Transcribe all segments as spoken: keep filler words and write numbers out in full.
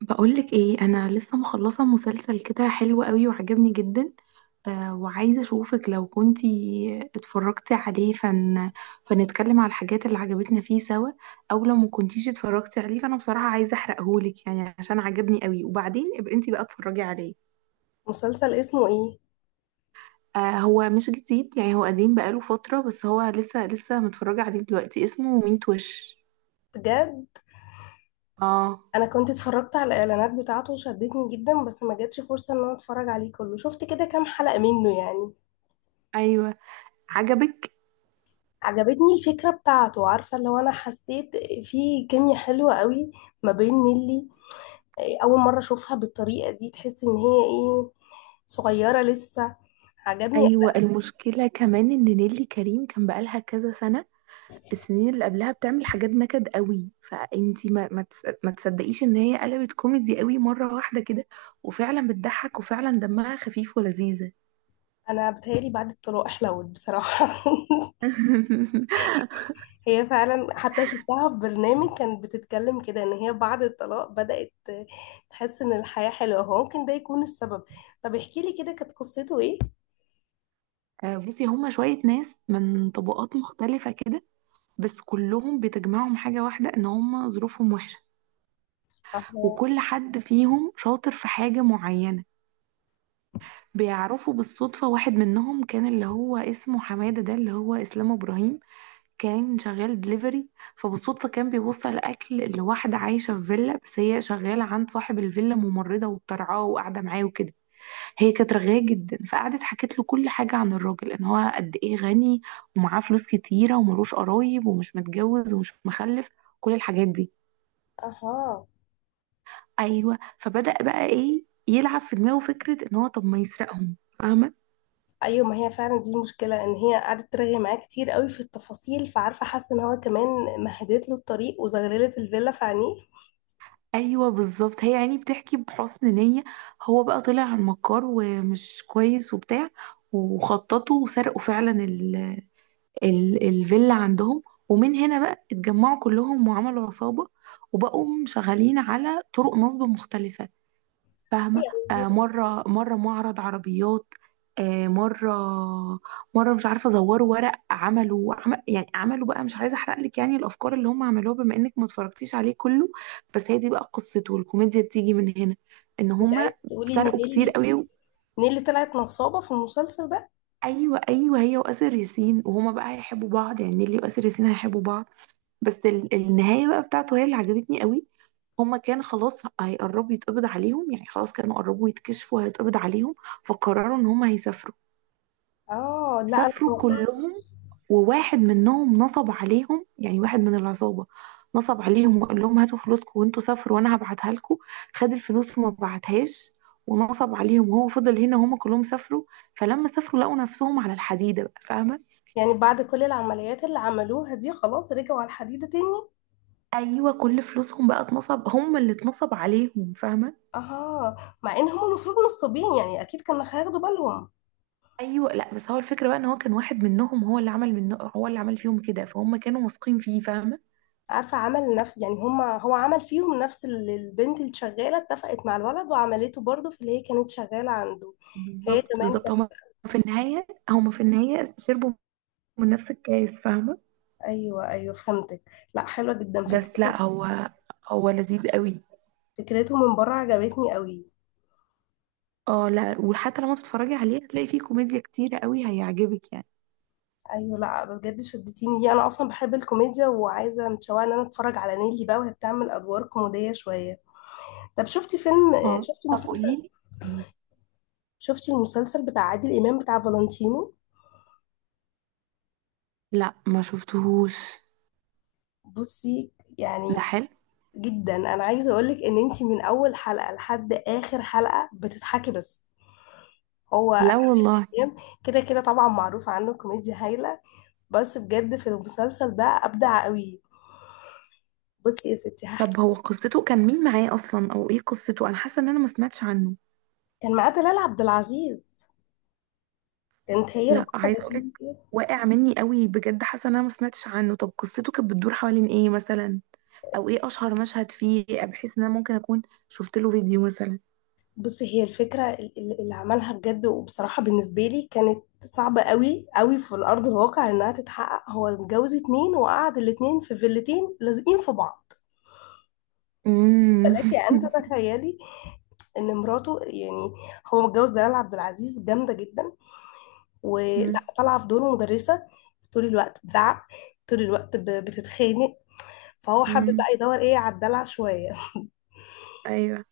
بقولك ايه؟ انا لسه مخلصه مسلسل كده حلو قوي وعجبني جدا. آه، وعايزه اشوفك لو كنتي اتفرجتي عليه فن فنتكلم على الحاجات اللي عجبتنا فيه سوا، او لو ما كنتيش اتفرجتي عليه فانا بصراحه عايزه احرقهولك يعني عشان عجبني قوي، وبعدين ابقى انتي بقى اتفرجي عليه. مسلسل اسمه ايه؟ آه، هو مش جديد، يعني هو قديم بقاله فتره، بس هو لسه لسه متفرجه عليه دلوقتي. اسمه ميت وش. بجد؟ اه. انا كنت اتفرجت على الاعلانات بتاعته وشدتني جدا، بس ما جاتش فرصة ان انا اتفرج عليه كله، شفت كده كام حلقة منه يعني. ايوه عجبك؟ عجبتني الفكرة بتاعته، عارفة اللي هو انا حسيت في كيميا حلوة قوي ما بين نيلي. إيه، اول مرة اشوفها بالطريقة دي، تحس ان هي ايه، صغيرة لسه. عجبني أوي. ايوه، المشكله كمان ان نيلي كريم كان بقالها كذا سنه، السنين اللي قبلها بتعمل حاجات نكد قوي، فانتي ما ما تس- ما تصدقيش ان هي قلبت كوميدي قوي مرة واحدة كده، وفعلا بتضحك وفعلا دمها خفيف ولذيذة. انا بتهيألي بعد الطلاق حلوت بصراحة. هي فعلا، حتى شفتها في برنامج كانت بتتكلم كده ان هي بعد الطلاق بدأت تحس ان الحياة حلوة، هو ممكن ده يكون السبب. طب احكي لي كده كانت قصته ايه؟ آه، بصي، هما شوية ناس من طبقات مختلفة كده، بس كلهم بتجمعهم حاجة واحدة ان هما ظروفهم وحشة، اها. وكل حد فيهم شاطر في حاجة معينة. بيعرفوا بالصدفة. واحد منهم كان اللي هو اسمه حمادة، ده اللي هو إسلام إبراهيم، كان شغال دليفري، فبالصدفة كان بيوصل أكل لواحدة عايشة في فيلا، بس هي شغالة عند صاحب الفيلا، ممرضة وبترعاه وقاعدة معاه وكده. هي كانت رغاية جدا، فقعدت حكت له كل حاجة عن الراجل، إن هو قد إيه غني ومعاه فلوس كتيرة وملوش قرايب ومش متجوز ومش مخلف، كل الحاجات دي. اها. أيوه، فبدأ بقى إيه، يلعب في دماغه فكرة إن هو طب ما يسرقهم. فاهمة؟ ايوه، ما هي فعلا دي المشكلة ان هي قعدت ترغي معاه كتير قوي في التفاصيل، فعارفة حاسة ان هو كمان مهدت له الطريق وزغللت الفيلا في عينيه. ايوه بالظبط، هي يعني بتحكي بحسن نية، هو بقى طلع على المكار ومش كويس وبتاع، وخططوا وسرقوا فعلا ال ال الفيلا عندهم. ومن هنا بقى اتجمعوا كلهم وعملوا عصابة، وبقوا شغالين على طرق نصب مختلفة. فاهمة؟ آه، يعني، مرة مرة معرض عربيات، آه مرة، مرة مش عارفة زوروا ورق، عملوا عم يعني عملوا بقى، مش عايزة أحرق لك يعني الأفكار اللي هم عملوها بما إنك ما اتفرجتيش عليه كله. بس هي دي بقى قصته، الكوميديا بتيجي من هنا، إن انت هم عايزة تقولي ان سرقوا كتير نيلي قوي و... نيلي طلعت نصابة في المسلسل ده؟ أيوه أيوه، هي وآسر ياسين، وهما بقى هيحبوا بعض، يعني نيلي وآسر ياسين هيحبوا بعض. بس ال- النهاية بقى بتاعته هي اللي عجبتني قوي. هما كان خلاص هيقربوا يتقبض عليهم، يعني خلاص كانوا قربوا يتكشفوا هيتقبض عليهم، فقرروا ان هما هيسافروا. اه، لا انا سافروا توقعت. كلهم، وواحد منهم نصب عليهم، يعني واحد من العصابة نصب عليهم وقال لهم هاتوا فلوسكم وانتوا سافروا وانا هبعتها لكم. خد الفلوس وما بعتهاش، ونصب عليهم، وهو فضل هنا وهما كلهم سافروا. فلما سافروا لقوا نفسهم على الحديدة بقى. فاهمة؟ يعني بعد كل العمليات اللي عملوها دي خلاص رجعوا على الحديدة تاني؟ ايوه، كل فلوسهم بقى اتنصب، هم اللي اتنصب عليهم. فاهمة؟ اه، مع ان هم المفروض نصابين يعني اكيد كانوا هياخدوا بالهم. ايوه، لا بس هو الفكره بقى ان هو كان واحد منهم هو اللي عمل منه، هو اللي عمل فيهم كده، فهم كانوا واثقين فيه. فاهمه؟ عارفه عمل نفس، يعني هم، هو عمل فيهم نفس اللي البنت اللي شغاله اتفقت مع الولد وعملته برضه في اللي هي كانت شغاله عنده. هي بالظبط كمان بالظبط، هما كانت. في النهايه هما في النهايه شربوا من نفس الكاس. فاهمه؟ ايوه، ايوه، فهمتك. لا، حلوه جدا بس فكرته. لا هو هو لذيذ قوي. فكرته من بره عجبتني قوي. اه لا، وحتى لما تتفرجي عليه هتلاقي فيه كوميديا كتيره قوي، هيعجبك يعني. ايوه، لا بجد شدتيني دي، انا اصلا بحب الكوميديا وعايزه، متشوقه ان انا اتفرج على نيلي بقى وهي بتعمل ادوار كوميديه شويه. طب شفتي فيلم، آه، اه، شفتي طب مسلسل، قولي لي. شفتي المسلسل بتاع عادل امام بتاع فالنتينو؟ لا ما شفتهوش. بصي، ده يعني حلو. جدا انا عايزه اقولك ان انتي من اول حلقه لحد اخر حلقه بتضحكي بس. هو لا والله. كده كده طبعا معروف عنه كوميديا هايله، بس بجد في المسلسل ده ابدع قوي. بصي يا ستي هحكي. طب هو قصته كان مين معاه اصلا، او ايه قصته؟ انا حاسه ان انا ما سمعتش عنه. كان معاه دلال عبد العزيز، كانت هي لا البطله عايزه اقولك، فيه. واقع مني قوي بجد، حاسه ان انا ما سمعتش عنه. طب قصته كانت بتدور حوالين ايه مثلا؟ او ايه اشهر مشهد فيه بحيث ان انا ممكن اكون شفت له فيديو مثلا؟ بصي، هي الفكره ال- ال- اللي عملها بجد وبصراحه بالنسبه لي كانت صعبه قوي قوي في الارض الواقع انها تتحقق، هو متجوز اتنين وقعد الاتنين في فيلتين لازقين في بعض. امم. فلك أن تتخيلي ان مراته يعني، هو متجوز دلال عبد العزيز جامده جدا ولا طالعه في دور مدرسه، طول الوقت بتزعق، طول الوقت ب- بتتخانق. فهو حابب امم. بقى يدور ايه على الدلع شويه. ايوه.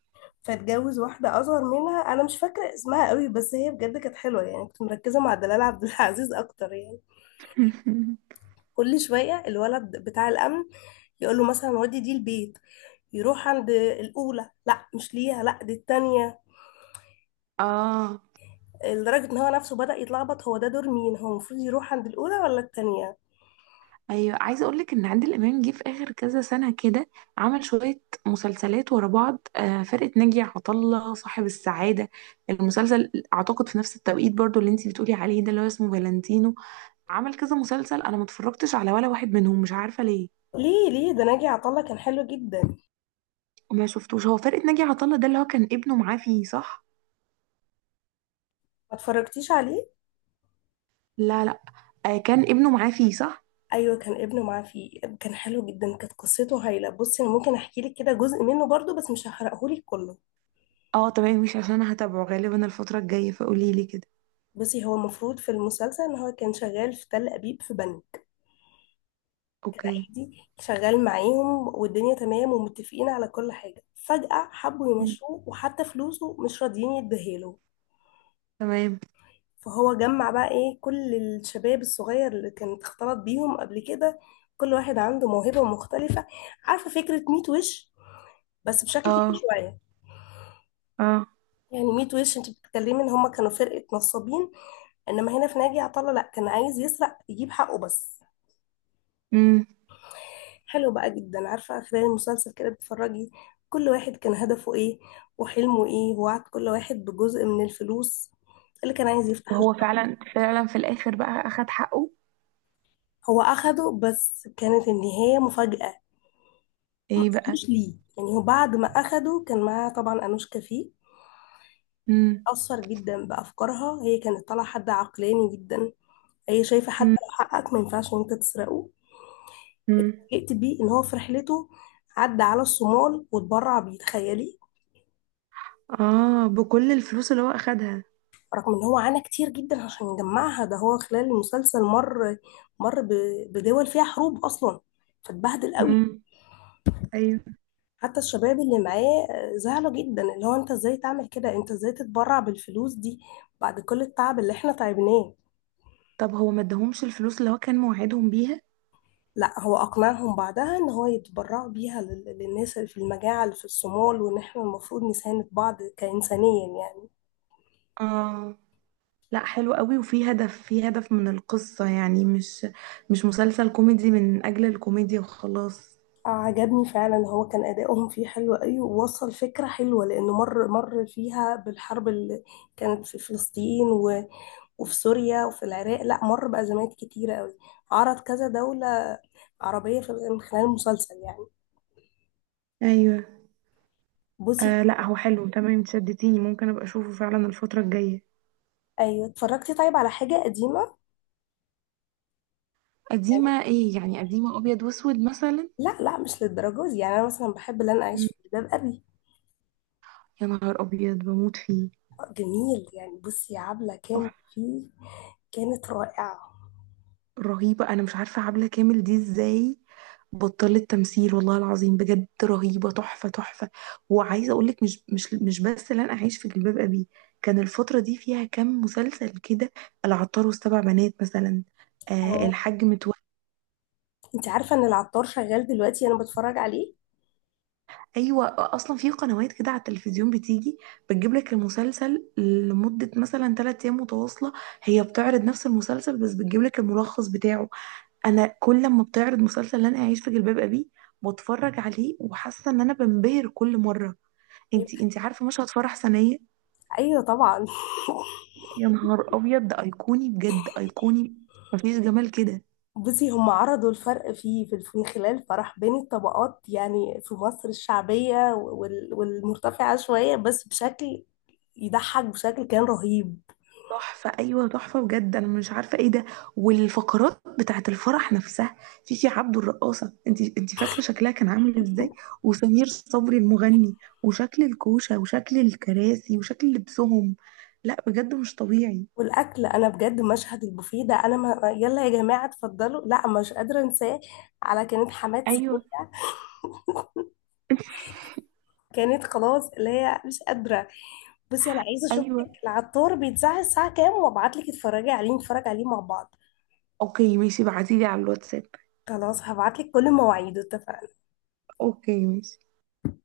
فاتجوز واحده اصغر منها، انا مش فاكره اسمها قوي، بس هي بجد كانت حلوه يعني، كنت مركزه مع دلال عبد العزيز اكتر يعني. كل شويه الولد بتاع الامن يقول له مثلا ودي، دي البيت، يروح عند الاولى، لا مش ليها، لا دي التانية. اه، لدرجة ان هو نفسه بدأ يتلخبط، هو ده دور مين، هو المفروض يروح عند الأولى ولا التانية. ايوه عايزه اقول لك ان عادل امام جه في اخر كذا سنه كده عمل شويه مسلسلات ورا بعض. آه، فرقه ناجي عطا الله، صاحب السعاده، المسلسل اعتقد في نفس التوقيت برضو اللي انتي بتقولي عليه ده اللي هو اسمه فالنتينو. عمل كذا مسلسل انا ما اتفرجتش على ولا واحد منهم، مش عارفه ليه. ليه ليه ده ناجي عطا الله كان حلو جدا، ما ما شفتوش. هو فرقه ناجي عطا الله ده اللي هو كان ابنه معاه فيه، صح؟ اتفرجتيش عليه؟ لا لا. آه، كان ابنه معاه فيه، صح؟ ايوه كان ابنه معاه فيه، كان حلو جدا، كانت قصته هايله. بصي انا ممكن احكي لك كده جزء منه برضو بس مش هحرقه لك كله. اه تمام، مش عشان انا هتابعه غالبا الفتره الجايه، فقولي لي كده. بصي، هو المفروض في المسلسل ان هو كان شغال في تل ابيب في بنك، اوكي. عادي شغال معاهم والدنيا تمام ومتفقين على كل حاجه، فجاه حبوا مم. يمشوه وحتى فلوسه مش راضيين يديها له. تمام. فهو جمع بقى ايه كل الشباب الصغير اللي كانت اختلط بيهم قبل كده، كل واحد عنده موهبة مختلفة. عارفة فكرة ميت وش، بس بشكل تاني اه. شوية. اه. يعني ميت وش انت بتتكلمي ان هما كانوا فرقة نصابين، انما هنا في ناجي عطا الله لا، كان عايز يسرق يجيب حقه بس. امم. حلو بقى جدا، عارفة خلال المسلسل كده بتتفرجي كل واحد كان هدفه ايه وحلمه ايه، ووعد كل واحد بجزء من الفلوس اللي كان عايز يفتح. وهو فعلا فعلا في الاخر بقى اخد حقه؟ هو اخده بس كانت النهاية مفاجأة. ما ايه بقى؟ اصلوش ليه، يعني هو بعد ما اخده كان معاه طبعا انوشكا فيه، امم. اثر جدا بافكارها، هي كانت طالعه حد عقلاني جدا، هي شايفه حتى امم. لو حقك ما ينفعش ان انت تسرقه. امم. فوجئت بيه ان هو في رحلته عدى على الصومال واتبرع بيه، تخيلي. اه، بكل الفلوس اللي هو اخدها؟ رغم ان هو عانى كتير جدا عشان يجمعها، ده هو خلال المسلسل مر، مر ب- بدول فيها حروب اصلا، فاتبهدل امم. قوي. ايوه. حتى الشباب اللي معاه آه، زعلوا جدا، اللي هو انت ازاي تعمل كده، انت ازاي تتبرع بالفلوس دي بعد كل التعب اللي احنا تعبناه. طب هو ما اداهمش الفلوس اللي هو كان موعدهم بيها؟ لا، هو اقنعهم بعدها ان هو يتبرعوا بيها لل- للناس اللي في المجاعة اللي في الصومال، وان احنا المفروض نساند بعض كإنسانيا يعني. اه. لا حلو قوي، وفي هدف، في هدف من القصة يعني، مش مش مسلسل كوميدي من أجل الكوميديا وخلاص. آه، عجبني فعلا، هو كان ادائهم فيه حلو قوي ووصل فكرة حلوة لانه مر، مر فيها بالحرب اللي كانت في فلسطين و- وفي سوريا وفي العراق، لا مر بأزمات كتيرة قوي، عرض كذا دولة عربية في من خلال المسلسل يعني. أيوة. بصي، آه لا هو حلو، تمام انت شدتيني، ممكن أبقى أشوفه فعلا الفترة الجاية. ايوه اتفرجتي طيب على حاجه قديمه؟ يعني قديمة إيه يعني؟ قديمة أبيض وأسود مثلا؟ لا، لا مش للدرجه دي يعني، انا مثلا بحب اللي انا اعيش مم، في جلباب ابي. يا نهار أبيض بموت فيه. آه، جميل يعني. بصي عبله كان تحفة. فيه كانت رائعه. رهيبة. أنا مش عارفة عبلة كامل دي إزاي بطلت تمثيل، والله العظيم بجد رهيبة، تحفة تحفة. وعايزة أقولك مش مش مش بس لن أعيش في جلباب أبي، كان الفترة دي فيها كام مسلسل كده، العطار والسبع بنات مثلا، آه اه، الحاج متولي. انت عارفه ان العطار شغال دلوقتي، انا بتفرج عليه. أيوة، أصلا في قنوات كده على التلفزيون بتيجي، بتجيب لك المسلسل لمدة مثلا 3 أيام متواصلة، هي بتعرض نفس المسلسل بس بتجيب لك الملخص بتاعه. انا كل ما بتعرض مسلسل اللي انا اعيش في جلباب ابي، بتفرج عليه وحاسه ان انا بنبهر كل مره. طيب، انتي انتي عارفه مشهد فرح سنيه؟ ايوه طبعا. يا نهار ابيض، ده ايقوني بجد، ايقوني، مفيش جمال كده. بصي هم عرضوا الفرق فيه، في في- من خلال فرح بين الطبقات يعني في مصر، الشعبيه وال- والمرتفعه شويه، بس بشكل يضحك، بشكل كان رهيب. تحفه، ايوه تحفه بجد، انا مش عارفه ايه ده. والفقرات بتاعت الفرح نفسها، فيفي عبده الرقاصه، انتي انتي فاكره شكلها كان عامل ازاي؟ وسمير صبري المغني، وشكل الكوشه وشكل الكراسي وشكل لبسهم، لا بجد مش طبيعي. والاكل، انا بجد مشهد البوفيه ده، انا ما، يلا يا جماعه اتفضلوا، لا مش قادره انساه. على كانت حماد سلوك، ايوه. كانت خلاص اللي هي مش قادره. بصي انا عايزه اشوفك، ايوه. العطار بيتذاع الساعه كام، وابعت لك اتفرجي عليه، نتفرج عليه مع بعض. اوكي ماشي، بعتيلي على الواتساب. خلاص، هبعت لك كل مواعيده، اتفقنا. اوكي ماشي.